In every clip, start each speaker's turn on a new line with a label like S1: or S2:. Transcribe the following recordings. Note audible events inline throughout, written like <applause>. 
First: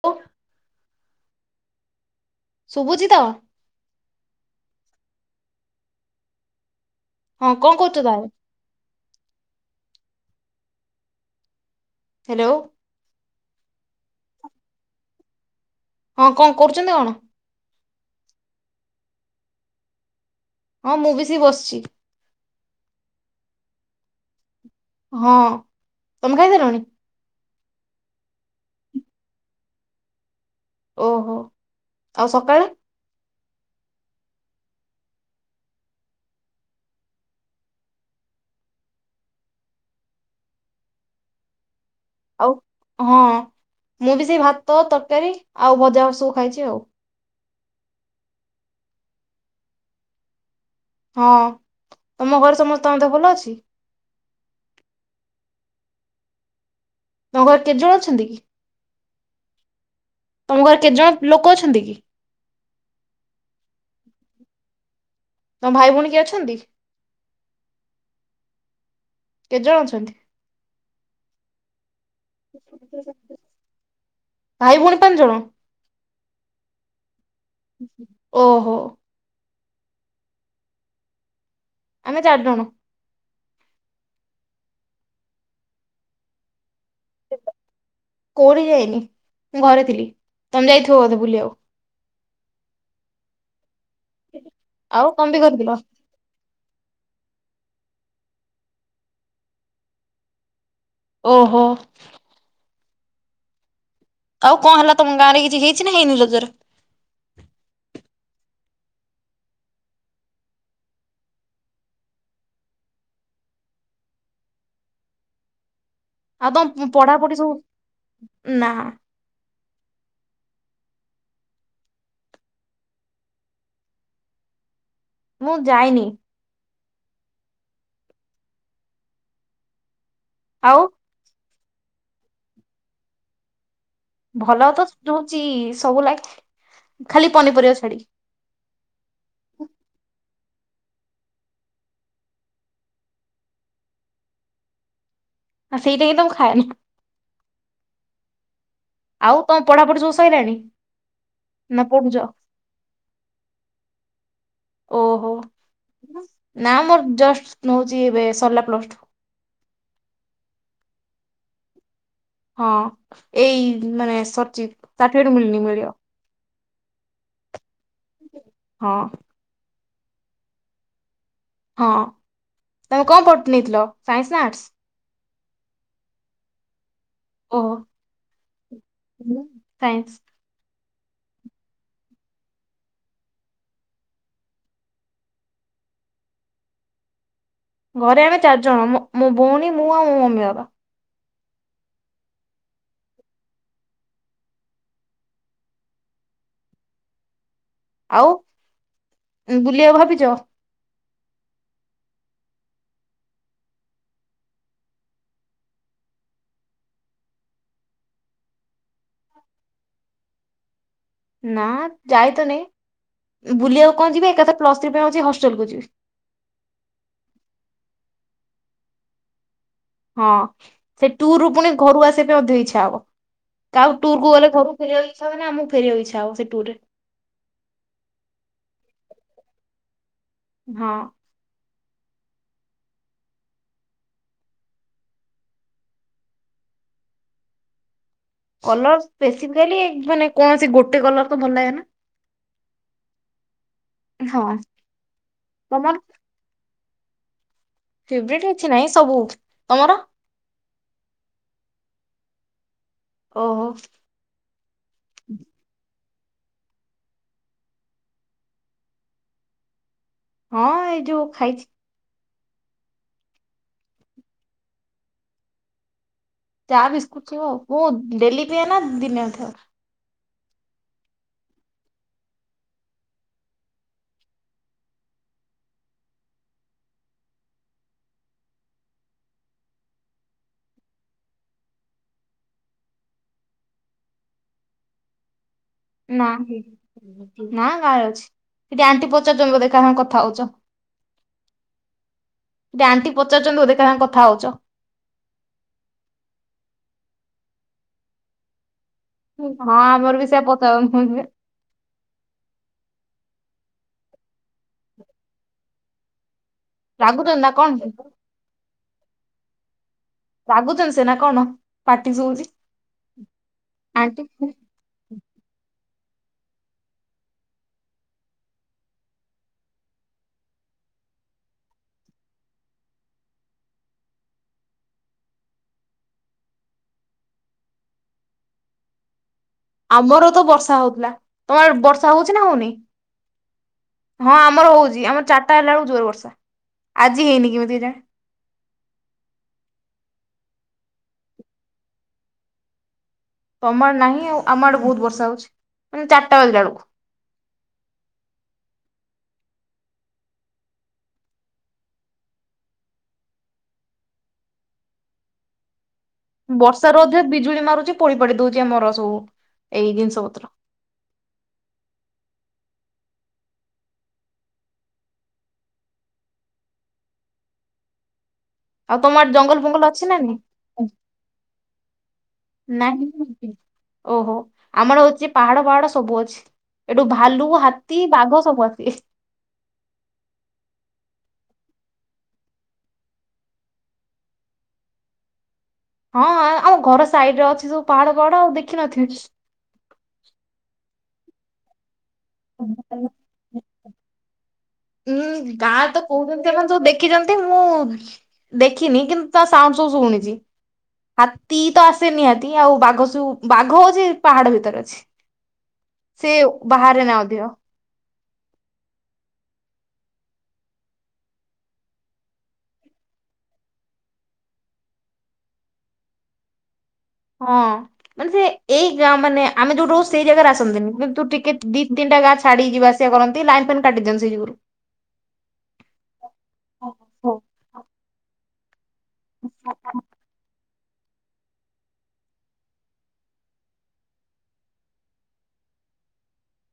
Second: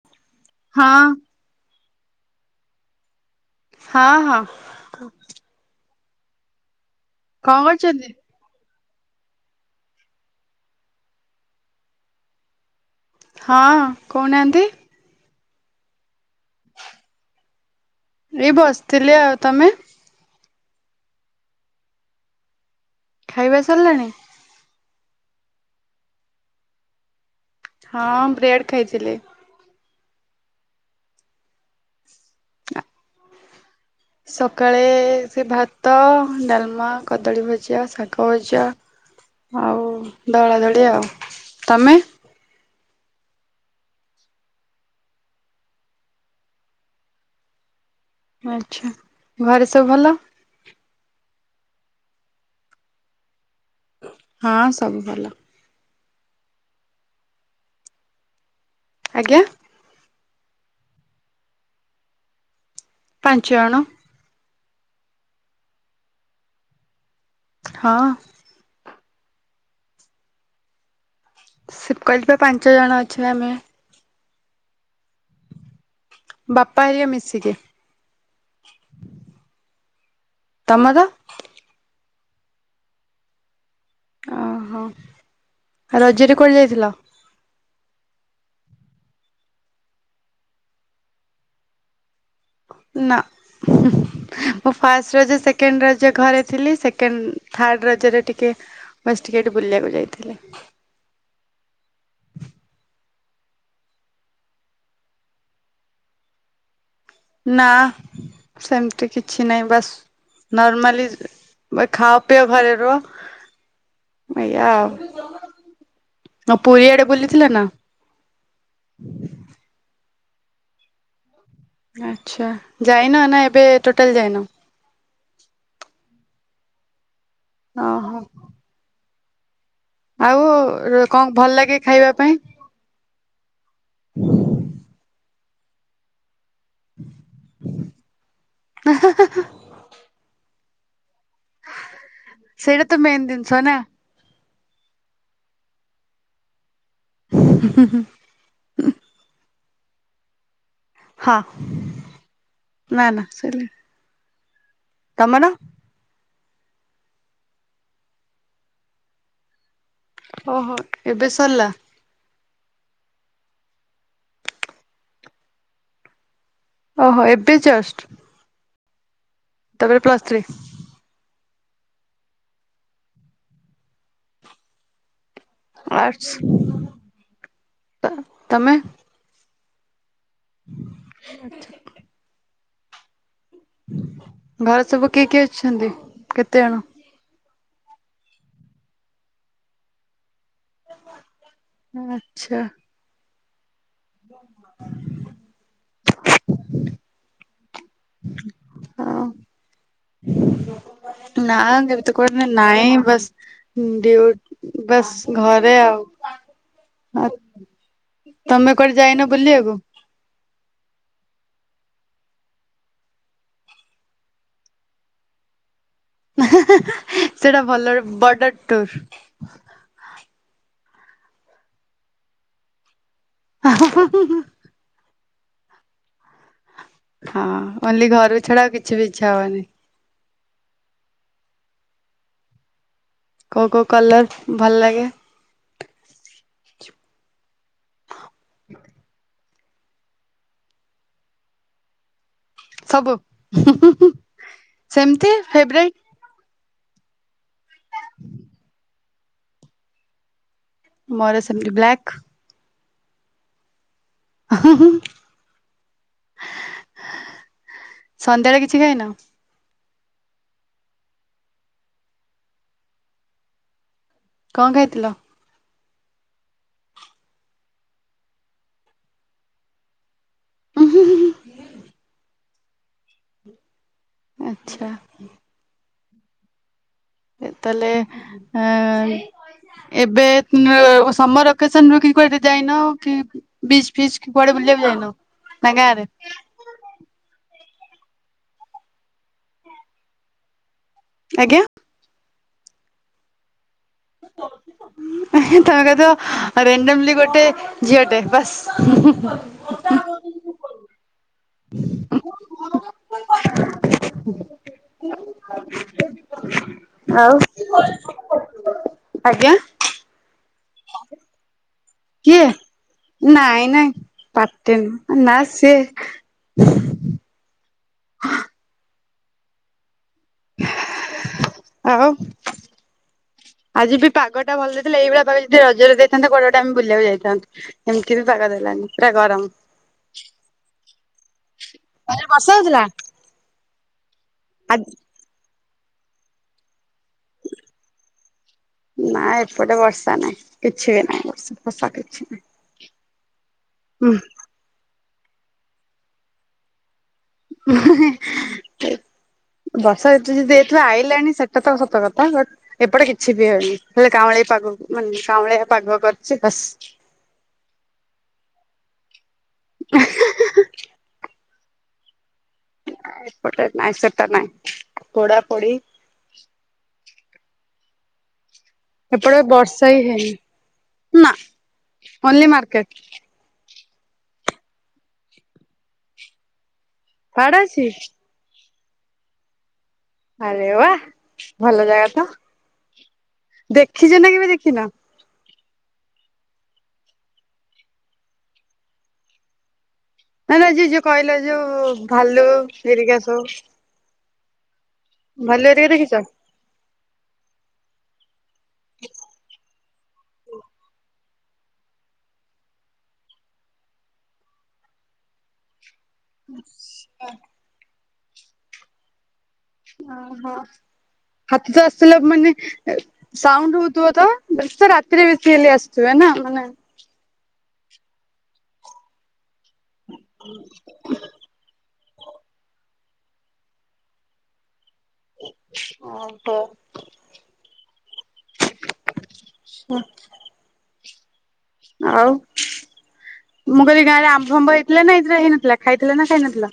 S1: ଓ
S2: ହଁ।
S1: ଶୁଭୁଛିି ତ?
S2: ହଁ ହଁ।
S1: ହଁ କଣ କହୁଛ ତାହେଲେ? ହ୍ୟାଲୋ।
S2: ହଁ କହୁନାହାନ୍ତି?
S1: ହଁ କଣ କରୁଛନ୍ତି କଣ?
S2: ଏଇ ବସିଥିଲି ଆଉ ତମେ?
S1: ହଁ ମୁଁ ବି ସେ ବସିଛି।
S2: ଖାଇବା ସରିଲାଣି?
S1: ହଁ ତମେ ଖାଇ ସାରିଲଣି?
S2: ହଁ ବ୍ରେଡ଼୍ ଖାଇଥିଲି।
S1: ଓହୋ। ଆଉ ସକାଳେ?
S2: ସକାଳେ ସେ ଭାତ, ଡାଲମା, କଦଳୀ ଭଜା, ଶାଗ ଭଜା ଆଉ ଦଳା ଦଳି ଆଉ। ତମେ?
S1: ଆଉ ହଁ ମୁଁ ବି ସେଇ ଭାତ, ତରକାରୀ ଆଉ ଭଜା ସବୁ ଖାଇଚି ଆଉ।
S2: ଆଛା ଘରେ ସବୁ ଭଲ?
S1: ହଁ। ତମ ଘରେ ସମସ୍ତଙ୍କ ଦେହ ଭଲ ଅଛି?
S2: ହଁ ସବୁ ଭଲ।
S1: ତ ଘରେ କେତେଜଣ ଅଛନ୍ତି କି?
S2: ଆଜ୍ଞା।
S1: ତମ ଘରେ କେତେ ଜଣ ଲୋକ ଅଛନ୍ତି କି?
S2: ପାଞ୍ଚ ଜଣ।
S1: ତମ ଭାଇ ଭଉଣୀ କିଏ ଅଛନ୍ତି?
S2: ହଁ।
S1: କେତେଜଣ ଅଛନ୍ତି?
S2: ଶି କଇଲିପା ପାଞ୍ଚ ଜଣ ଅଛୁ ଆମେ।
S1: ଭାଇ ଭଉଣୀ ପାଞ୍ଚ ଜଣ?
S2: ବାପା ଇଏ ମିଶିକି।
S1: ଓହୋ।
S2: ତମ ର।
S1: ଆମେ ଚାରି ଜଣ।
S2: ଓହୋ ରଜରେ କୁଆଡେ ଯାଇଥିଲ?
S1: କୋଉଠି କି ଯାଇନି ମୁଁ ଘରେ ଥିଲି। ତମେ ଯାଇଥିବ ବୋଧେ ବୁଲି ବାକୁ?
S2: ନା ମୁଁ
S1: ଆଉ
S2: ଫାଷ୍ଟ
S1: କଣ
S2: ରଜ
S1: ବି କରିଥିଲ?
S2: ସେକେଣ୍ଡ ର ଯେ ଘରେ ଥିଲି ସେକେଣ୍ଡ ଥାର୍ଡ଼ ରଜରେ ଟିକିଏ ବସ୍ ଟିକେ ଏଠି ବୁଲିବାକୁ ଯାଇଥିଲି।
S1: ଓହୋ। ଆଉ କଣ ହେଲା ତମ ଗାଁରେ କିଛି ହେଇଚି ନା ହେଇନି ରଜରେ?
S2: ନା ସେମତି କିଛି ନାହିଁ ବାସ୍ ନର୍ମାଲି ଖାଅ ପିଅ ଘରେ ରୁଅ। ଏଇଆ
S1: ଆଉ
S2: ଆଉ।
S1: ତମ
S2: ପୁରୀ ଆଡେ
S1: ପଢାପଢି
S2: ବୁଲିଥିଲା
S1: ସବୁ
S2: ନା?
S1: ନା।
S2: ଆଚ୍ଛା ଯାଇନ ନା ଏବେ ଟୋଟାଲ ଯାଇନ?
S1: ମୁଁ ଯାଇନି।
S2: ଓ ହୋ। ଆଉ କଣ ଭଲ ଲାଗେ ଖାଇବା ପାଇଁ?
S1: ଭଲ ତ <unintelligible> ସବୁ ଲାଗେ ଖାଲି ପନିପରିବା ଛାଡିକି।
S2: ହ। ସେଟା ତ ମେନ ଜିନିଷ ନା।
S1: ଆଉ ସେଇଟା ହିତ ମୁଁ ଖାଏନି।
S2: ହ ହୁଁ।
S1: ଆଉ କଣ ପଢାପଢି ସବୁ ସଇଲାଣି?
S2: ହଁ
S1: ନା ପଢୁଛ?
S2: ନା ନା ସଇଲାଣି।
S1: ଓହୋ। ନା ମ ଜଷ୍ଟ ନୋଉଚି ଏବେ ସରଲା ପ୍ଲସ ଟୁ।
S2: ଓହୋ ଏବେ ସରିଲା।
S1: ହଁ ଏଇ ମାନେ ସର୍ଚ <unintelligible> ମିଳନି ମିଳିବ।
S2: ଓହୋ ଏବେ ଜଷ୍ଟ।
S1: ହଁ।
S2: ତାପରେ ପ୍ଲସ୍ ଥ୍ରୀ।
S1: ହଁ ତମେ କଣ ପଠ୍ ନେଇଥିଲ ସାଇନ୍ସ ନା ଆର୍ଟସ। ଓହୋ
S2: ଆର୍ଟସ୍ ତମେ।
S1: ସାଇନ୍ସ।
S2: ଆଛା। ଘରେ ସବୁ କିଏ କିଏ ଅଛନ୍ତି କେତେଜଣ।
S1: ଘରେ ଆମେ ଚାରିଜଣ ମୋ ମୋ ଭଉଣୀ ମୁଁ ଆଉ ମୋ ମମି ବାବା।
S2: ହୁଁ ଆଛା। ହ <inaudible>
S1: ଆଉ
S2: ହଁ
S1: ଉଁ ବୁଲିଆକୁ ଭାବିଛ।
S2: ନା ଏବେ ତ କୁଆଡେ ନାଇଁ ବସ୍। ଡି ଉ ଟ୍ ବସ୍ ଘରେ ଆଉ। ତମେ କୁ ଆଡେ ଯାଇନ ବୁଲିଆକୁ।
S1: ନା ଯାଇ ତ ନାଇ ବୁଲିବାକୁ କଁ ଯିବି ଏକାଥାରେ ପ୍ଲସ ଥ୍ରୀ ପାଇଁ ହଉଛି ହଷ୍ଟେଲକୁୁ ଯିବି।
S2: ହେଁ ହେଁ ହେଁ ସେଟା ଭଲ ରେ ବଡ ଟୁର।
S1: ହଁ ସେ ଟୁର୍ ରୁ ପୁଣି ଘରୁକୁ ଆସିବା ପାଇଁ ମଧ୍ୟ ଇଚ୍ଛା ହବ କାହା ଟୁର କୁ ଗଲେ ଘରୁ। ଫେରିବାକୁ ଇଛା ହୁଏନା ଆମକୁ ଫେରିିବାକୁ ଇଛ ହବ ସେ ଟୁ ରେ।
S2: ହଁ ଓନ୍ଲି ଘର କୁ ଛଡା ଆଉ କିଛି ବି ଇଚ୍ଛା ହବନି।
S1: ହଁ।
S2: କୋ ଉ କୋଉ କଲର ଭଲ ଲାଗେ।
S1: କଲର ସ୍ପେସିଫିକାଲି ମାନେ କୌଣସି ଗୋଟେ କଲର ତ ଭଲ ଲାଗେ ନା।
S2: ସବୁ ହୁଁ ହୁଁ ହୁଁ
S1: ହଁ
S2: ସେମିତି ଫେବରାଇଟ୍।
S1: ତମର ଫେବେରାଇଟ୍ କିଛି ନାଇଁ ସବୁ ତମର।
S2: ମୋର ସେମିତି ବ୍ଲାକ୍।
S1: ଓହୋ।
S2: ହୁଁ ହୁଁ ସନ୍ଧ୍ୟା ବେଳେ କିଛି ଖାଇନ।
S1: ହଁ ଏଇ ଯୋଉ ଖାଇଛି।
S2: କଁ ଖାଇ ଥିଲ।
S1: ଚା ବିସ୍କୁଟ ସହ ଆଉ ମୁଁ ଡେଲି ପିଏ ନା ଦିନେ ଅଧେ ଆଉ।
S2: <unintelligible> ଆଚ୍ଛା। ଏ ତାହେଲେ ଆଁ। ଏବେ ଉଁ ଓ ସମର ଭ୍ୟାକେସନ ରେ କିଛି କୁଆଡେ ଯାଇନ କି। ବିଚ୍ ଫିଚ୍ କି କୁଆଡେ ବୁଲିବାକୁ ଯାଇନ। ନା ଗାଁରେ
S1: ନାହି ନା ଘରେ ଅଛି ସେଠି ଆଣ୍ଟି ପଚାରୁଛନ୍ତି ବୋଧେ କାହା ସାଂଗେ କଥା ହଉଛ।
S2: ଆଜ୍ଞା।
S1: ସେଠି ଆଣ୍ଟି ପଚାରୁଛନ୍ତି ବୋଧେ କାହା ସାଙ୍ଗେରେ କଥା ହଉଛ।
S2: ତମେ କହିଦବ ରାଣ୍ଡମ ଲି ଗୋଟେ ଝିଅଟେ ବାସ୍।
S1: ହଁ ଆମର ବି ସେୟା ପଚାରନ୍ତି <inaudible>
S2: <inaudible>
S1: ରାଗୁଛନ୍ତି
S2: ଆଉ
S1: ନା କଣ?
S2: ଆଜ୍ଞା।
S1: ରାଗୁଛନ୍ତି ସେ ନା କଣ। ପାଟି
S2: କିଏ
S1: ଶୁଭୁଛି
S2: ନାଇଁ ନାଇଁ
S1: ଆଣ୍ଟି
S2: ପାଟି ନୁଅ ନା ସିଏ। <inaudible> ଆଉ। ଆଜି ବି ପାଗଟା ଭଲ ଦେଇଥିଲା ଏଇଭଳିଆ ପାଗ ଯଦି ରଜରେ ଦେଇଥାନ୍ତ କୁଆଡେ ଗୋଟେ ଆମେ ବୁଲିବାକୁ ଯାଇଥାନ୍ତୁ। ଏମିତି ବି ପାଗ ଦେଲାନି ପୁରା ଗରମ।
S1: ଆମର ତ ବର୍ଷା ହଉଥିଲା। ତମର ବର୍ଷା
S2: ରଜରେ
S1: ହଉଛି ନା ହଉନି।
S2: ହଉଥିଲା?
S1: ହଁ ଆମର
S2: ଆଜି
S1: ହଉଛି ଆମର ଚା ଟା ହାଲାବେଳକୁ ଜୋର ବର୍ଷା ଆଜି ହେଇନି କେମିତି କେଜାଣି।
S2: ନା ଏପଟେ ବର୍ଷା ନାହିଁ କିଛି ବି ନାହିଁ ବର୍ଷା ଫର୍ଷା କିଛି ନାହିଁ।
S1: ତମର
S2: ହୁଁ
S1: ନାହିଁ ଆଉ ଆମ ଆଡେ ବହୁତ ବର୍ଷା ହଉଛି ମାନେ ଚାରିଟା ବେ ବେଳକୁ।
S2: ହ <unintelligible> ବର୍ଷା ଏତ ଯଦି ଏଠୁ ଆଇଲାଣି ସେଟା ତ ସତ କଥା ବଟ୍ ଏପଟେ କିଛି ବି ହଉନି ହେଲେ କାଉଁଳି ପାଗ କାଉଁଳିଆ ପାଗ କରି
S1: ବର୍ଷା ରୁ ଅଧେ ବିଜୁଳି ମାରୁଚି ପୋଡିପାଡି ଦଉଚି ଆମର ସବୁ ଏଇ ଜିନିଷପତ୍ର।
S2: ଏପଟେ ନାଇଁ ସେଟା ନାଇଁ ପୋଡାପୋଡି
S1: ଆଉ ତମଆଡେ
S2: ଏପଟେ
S1: ଜଙ୍ଗଲ
S2: ବର୍ଷା
S1: ଫଙ୍ଗଲ
S2: ହିଁ
S1: ଅଛି ନା ନି
S2: ହେଇନି
S1: ନାହିଁ?
S2: ନା ଓନ୍ଲି
S1: <unintelligible>
S2: ମାର୍କେଟ
S1: ନାହିଁ। ଓହୋ ଆମର ହଉଚି ପାହାଡ ଫାହାଡ ସବୁଅଛି। ଏଠୁ ଭାଲୁ
S2: ପାହାଡ ଅଛି
S1: ହାତୀ ବାଘ ସବୁ ଆସିବେ।
S2: ଆରେ ବା ଭଲଜାଗା ତ ଦେଖିଚ ନା କେବେ ଦେଖିନା?
S1: ହଁ ହଁ ଆଉ ଘର ସାଇଡରେ ଅଛି ସବୁ ପାହାଡ ଫାହାଡ ଆଉ ଦେଖିନଥିବି।
S2: ନାଇଁ ନାଇଁ ଯି ଯୋଉ କହିଲ ଯୋଉ ଭାଲୁ ଗରିଗା ସବୁ।
S1: ଉଁ
S2: ଭାଲୁ ହେରିକା
S1: ଗାଁରେ ତ
S2: ଦେଖିଛ?
S1: କହୁଚନ୍ତି ସେମାନେ ସବୁ ଦେଖିଚନ୍ତି ମୁଁ ଦେଖିନି କିନ୍ତୁ ତା ସାଉଣ୍ଡ ସବୁ ଶୁଣିଚି। ହାତୀ ତ ଆସେ ନିହାତି ଆଉ ବାଘସବୁ ବାଘ ଅଛି ପାହାଡ ଭିତରେ ଅଛି। ସେ ବାହାରେ ନଥିବ।
S2: ଅହ ହାତୀ ତ ଆସିଲା ମାନେ ସାଉଣ୍ଡ ହଉଥିବ ତ ସେ ରାତିରେ ବେଶୀ ହେଲେ ଆସୁଥିବେ ନା ମାନେ
S1: ହଁ ମାନେ ସେ ଏଇ ଗାଁ ମାନେ ଆମେ ଯୋଉଠୁ ରହୁ ସେଇ ଜାଗାରେ ଆସନ୍ତିନି କିନ୍ତୁ ଟିକେ ଦି ତିନିଟା ଗାଁ ଛାଡିକି ଯିବା ଆସିବା କରନ୍ତି ଲାଇନ୍ ଫାଇନ୍ କାଟିଦିଅନ୍ତି ସେଇଯୁଗୁରୁ।
S2: ହଁ ପା
S1: ଓହୋ।
S2: <inaudible>
S1: <unintelligible>
S2: ହ ଆଉ। ମୁଁ କହିଲି ଗାଁରେ ଆମ୍ବଫାମ୍ବ ହେଇଥିଲା ନା ଏଇଥର ହେଇନଥିଲା ଖାଇଥିଲ ନା ଖାଇନଥିଲ।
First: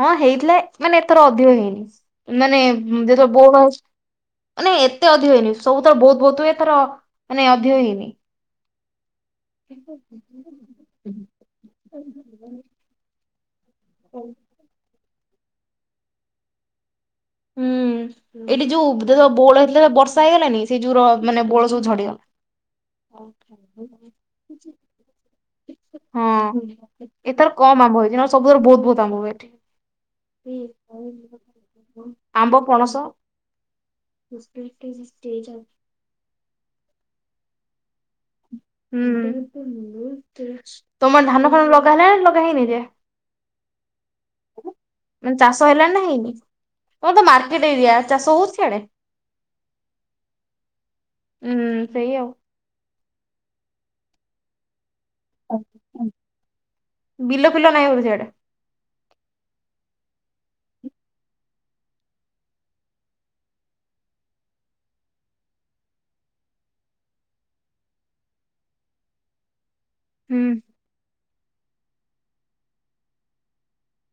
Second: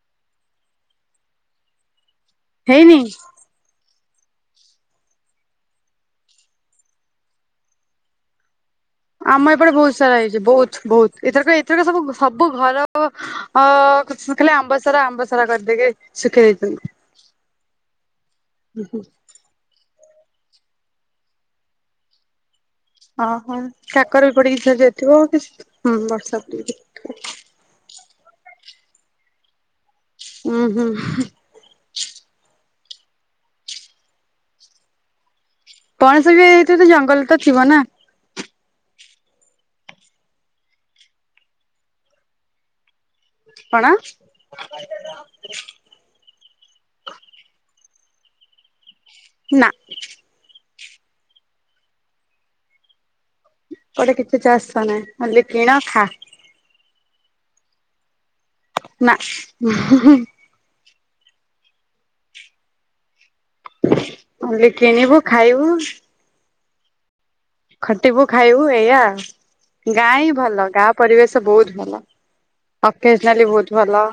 S1: ହଁ ହେଇଥିଲା ମାନେ ଏଥର ଅଧିକ ହେଇନି ମାନେ
S2: ହେଇନି
S1: ଯେ ସବୁ ବୋଉଳ ମାନେ ଏତେ ଅଧିକ ହେଇନି ସବୁଥର ବହୁତ ବହୁତ ହୁଏ ଏଥର ମାନେ ଅଧିକ ହେଇନି।
S2: ଆମ ଏପଟେ ବହୁତ ସାରା ହେଇଚି ବହୁତ ବହୁତ। ଏଇଥରକ ଏଇଥରକ ସବୁ ସବୁ ଘର ଅ କିଲେ ଆମ୍ବସରା ଆମ୍ବସରା କରିଦେଇକି ସୁଖେଇ ଦେଇଚନ୍ତି।
S1: ହୁଁ ଏଇଠି ଯୋଉ <unintelligible> ବଉଳ ହେଇଥିଲା ବର୍ଷା ହେଇଗଲାନି ସେଇ ଯୋଉ ର ମାନେ ବଉଳ ସବୁ ଝଡିଗଲା।
S2: ଅହ କାକର ବି ପଡିକି ଝଡିଯାଇଥିବ ଇସ ହୁଁ ବର୍ଷା
S1: ହଁ
S2: ପଡିକି ଝଡି ଯାଇଥିବ।
S1: ଏଥର କମ ଆମ୍ବ ହେଇଚି ନହଲେ ସବୁବଳେ ବହୁତ ବହୁତ ଆମ୍ବ ହୁଏ ଏଠି।
S2: ଉୁଁ ହୁଁ
S1: ଆମ୍ବ ପଣସ <inaudible>
S2: ପଣସ ବି ହେଉଚି ତ ଜଙ୍ଗଲ ତ ଥିବ ନା?
S1: ହୁଁ ତମଆଡେ ଧାନଫାନ ଲଗାହେଲା ଲଗାହେଇନି ଏ ଯାଏ?
S2: କଣ
S1: <inaudible> ମାନେ ଚାଷ ହେଲାଣି ନା ହେଇନି? ତମର ତ ମାର୍କେଟ ଏରିଆ ଚାଷ ହଉଚି ସିଆଡ଼େ?
S2: ନାଁ।
S1: ଉଁ ସେଇ ଆଉ।
S2: କହିଲି କିଛି ଚାଷ ନାହିଁ ଖାଲି କିଣ ଖା।
S1: ବିଲ ଫିଲ ନାହିଁ ବୋଧେ ସିଆଡେ?
S2: ନାଁ। <unintelligible> ମୁଁ କହିଲି କିଣିବୁ ଖାଇବୁ। ଖଟିବୁ ଖାଇବୁ ଏଇଆ ଆଉ ଗାଁ ହିଁ
S1: ହୁଁ
S2: ଭଲ ଗାଁ ପରିବେଶ ବୋହୁତ ଭଲ ଅକେଜନାଲି ବୋହୁତ ଭଲ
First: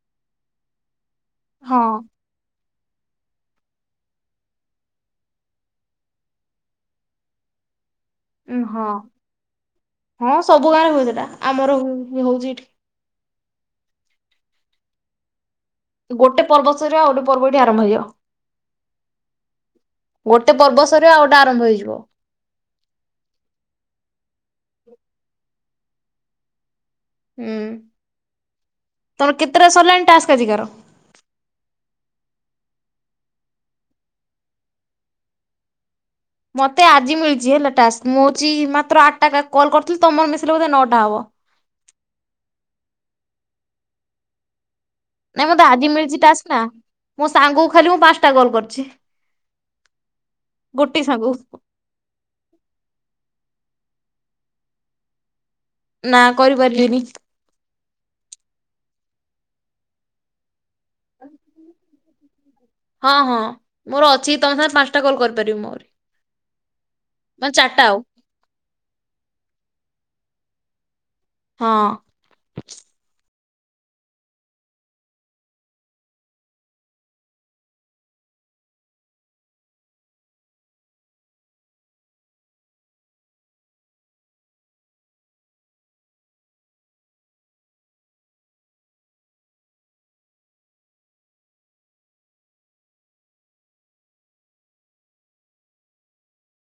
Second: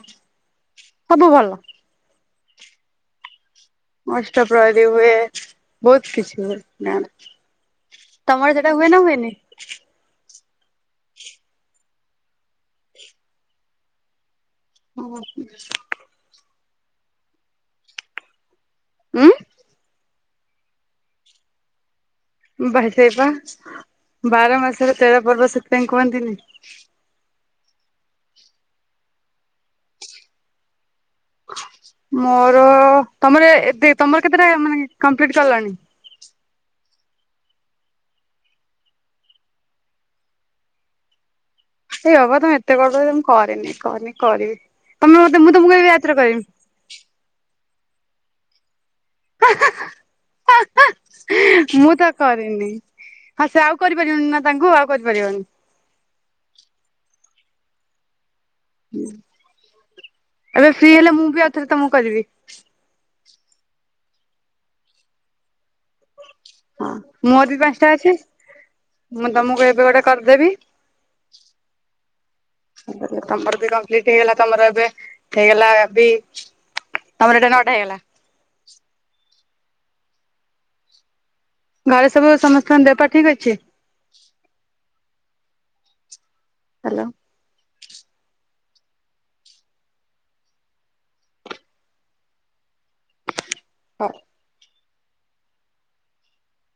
S2: ସବୁଭଲ।
S1: ହଁ।
S2: ଅଷ୍ଟପ୍ରହରୀ ହୁଏ ବୋହୁତ କିଛି ହୁଏ ଗାଁରେ। ତମର
S1: ଉଁ
S2: ସେଟା ହୁଏ
S1: ହଁ।
S2: ନା ହୁଏନି?
S1: ହଁ ସବୁ ଗାଁରେ ହୁଏ ସେଟା। ଆମର ହୁ ହଉଚି ଏଠି।
S2: ଓ ହଁ।
S1: ଗୋଟେ ପର୍ବ ସରିବ ଆଉ ଗୋଟେ ପର୍ବ ଏଠି ଆରମ୍ଭ ହେଇଯିବ।
S2: ଉଁ
S1: ଗୋଟେ ପର୍ବ ସରିବ ଆଉ ଗୋଟେ ଆରମ୍ଭ ହେଇଯିବ।
S2: <unintelligible> ସେଇପା ବାର ମାସରେ ତେର ପର୍ବ ସେଥିପାଇଁ କୁହନ୍ତିନି।
S1: ହୁଁ ତମର କେତେଟା ସରିଲାଣି ଟାସ୍କ ଆଜିକାର।
S2: ମୋର ତମର ଏ-ଏତେ ତମର କେତେଟା ମାନେ କମ୍ପ୍ଲିଟ ସରିଲାଣି?
S1: ମତେ ଆଜି ମିଳିଚି ହେଲା ଟାସ୍କ। ମୁଁ ହଉଚି ମାତ୍ର ଆଠଟା କେ କଲ୍ କରିଥିଲି ତମର ମିଶିଲେ ବୋଧେ ନଅଟା ହବ।
S2: ଏ ବାପ ତମେ ଏତେ କରି ଦ‌ଉଚ ମୁଁ କରିନି କରିନି କରିବି। ତମେ ମତେ
S1: ନାଇଁ
S2: ମୁଁ ତମକୁ
S1: ଆଜି
S2: <unintelligible>
S1: ମିଳିଛି
S2: ରାତିରେ
S1: ଟାସ୍କ
S2: କରିବି।
S1: ନା ମୋ ସାଙ୍ଗକୁ ଖାଲି ମୁଁ ପାଞ୍ଚଟା କଲ୍ କରିଚି ଗୋଟେ ସାଙ୍ଗ
S2: ମୁଁ ତ କରିନି। ହଁ ସେ ଆଉ କରିପାରିବନି ନା ତାଙ୍କୁ ଆଉ କରିପାରିବନି।
S1: ନା କରିପାରିବିନି।
S2: ହୁଁ ଏବେ ଫ୍ରି ହେଲେ ମୁଁ ବି ଆଉ ଥରେ ତମକୁ କରିବି।
S1: ହଁ ହଁ ମୋର ଅଛି। ତମ ସାଙ୍ଗରେ ପାଞ୍ଚଟା କଲ୍ କରିପାରିବି ମୁଁ ଆହୁରି।
S2: ହଁ ମୋର ବି ପାଞ୍ଚଟା ଅଛି। ମୁଁ ତମକୁ ଏବେ ଗୋଟେ କରିଦେବି।
S1: ହଁ।
S2: <unintelligible> ତମର ବି କମ୍ପ୍ଲିଟ ହେଇଗଲା ତମର ଏବେ ହେଇଗଲା ବି ତମର ଏଇଟା ନଅଟା ହେଇଗଲା। ଘରେ ସବୁ ସମସ୍ତଙ୍କ ଦେହ ପା ଠିକ୍ ଅଛି। ହାଲୋ। ହଁ।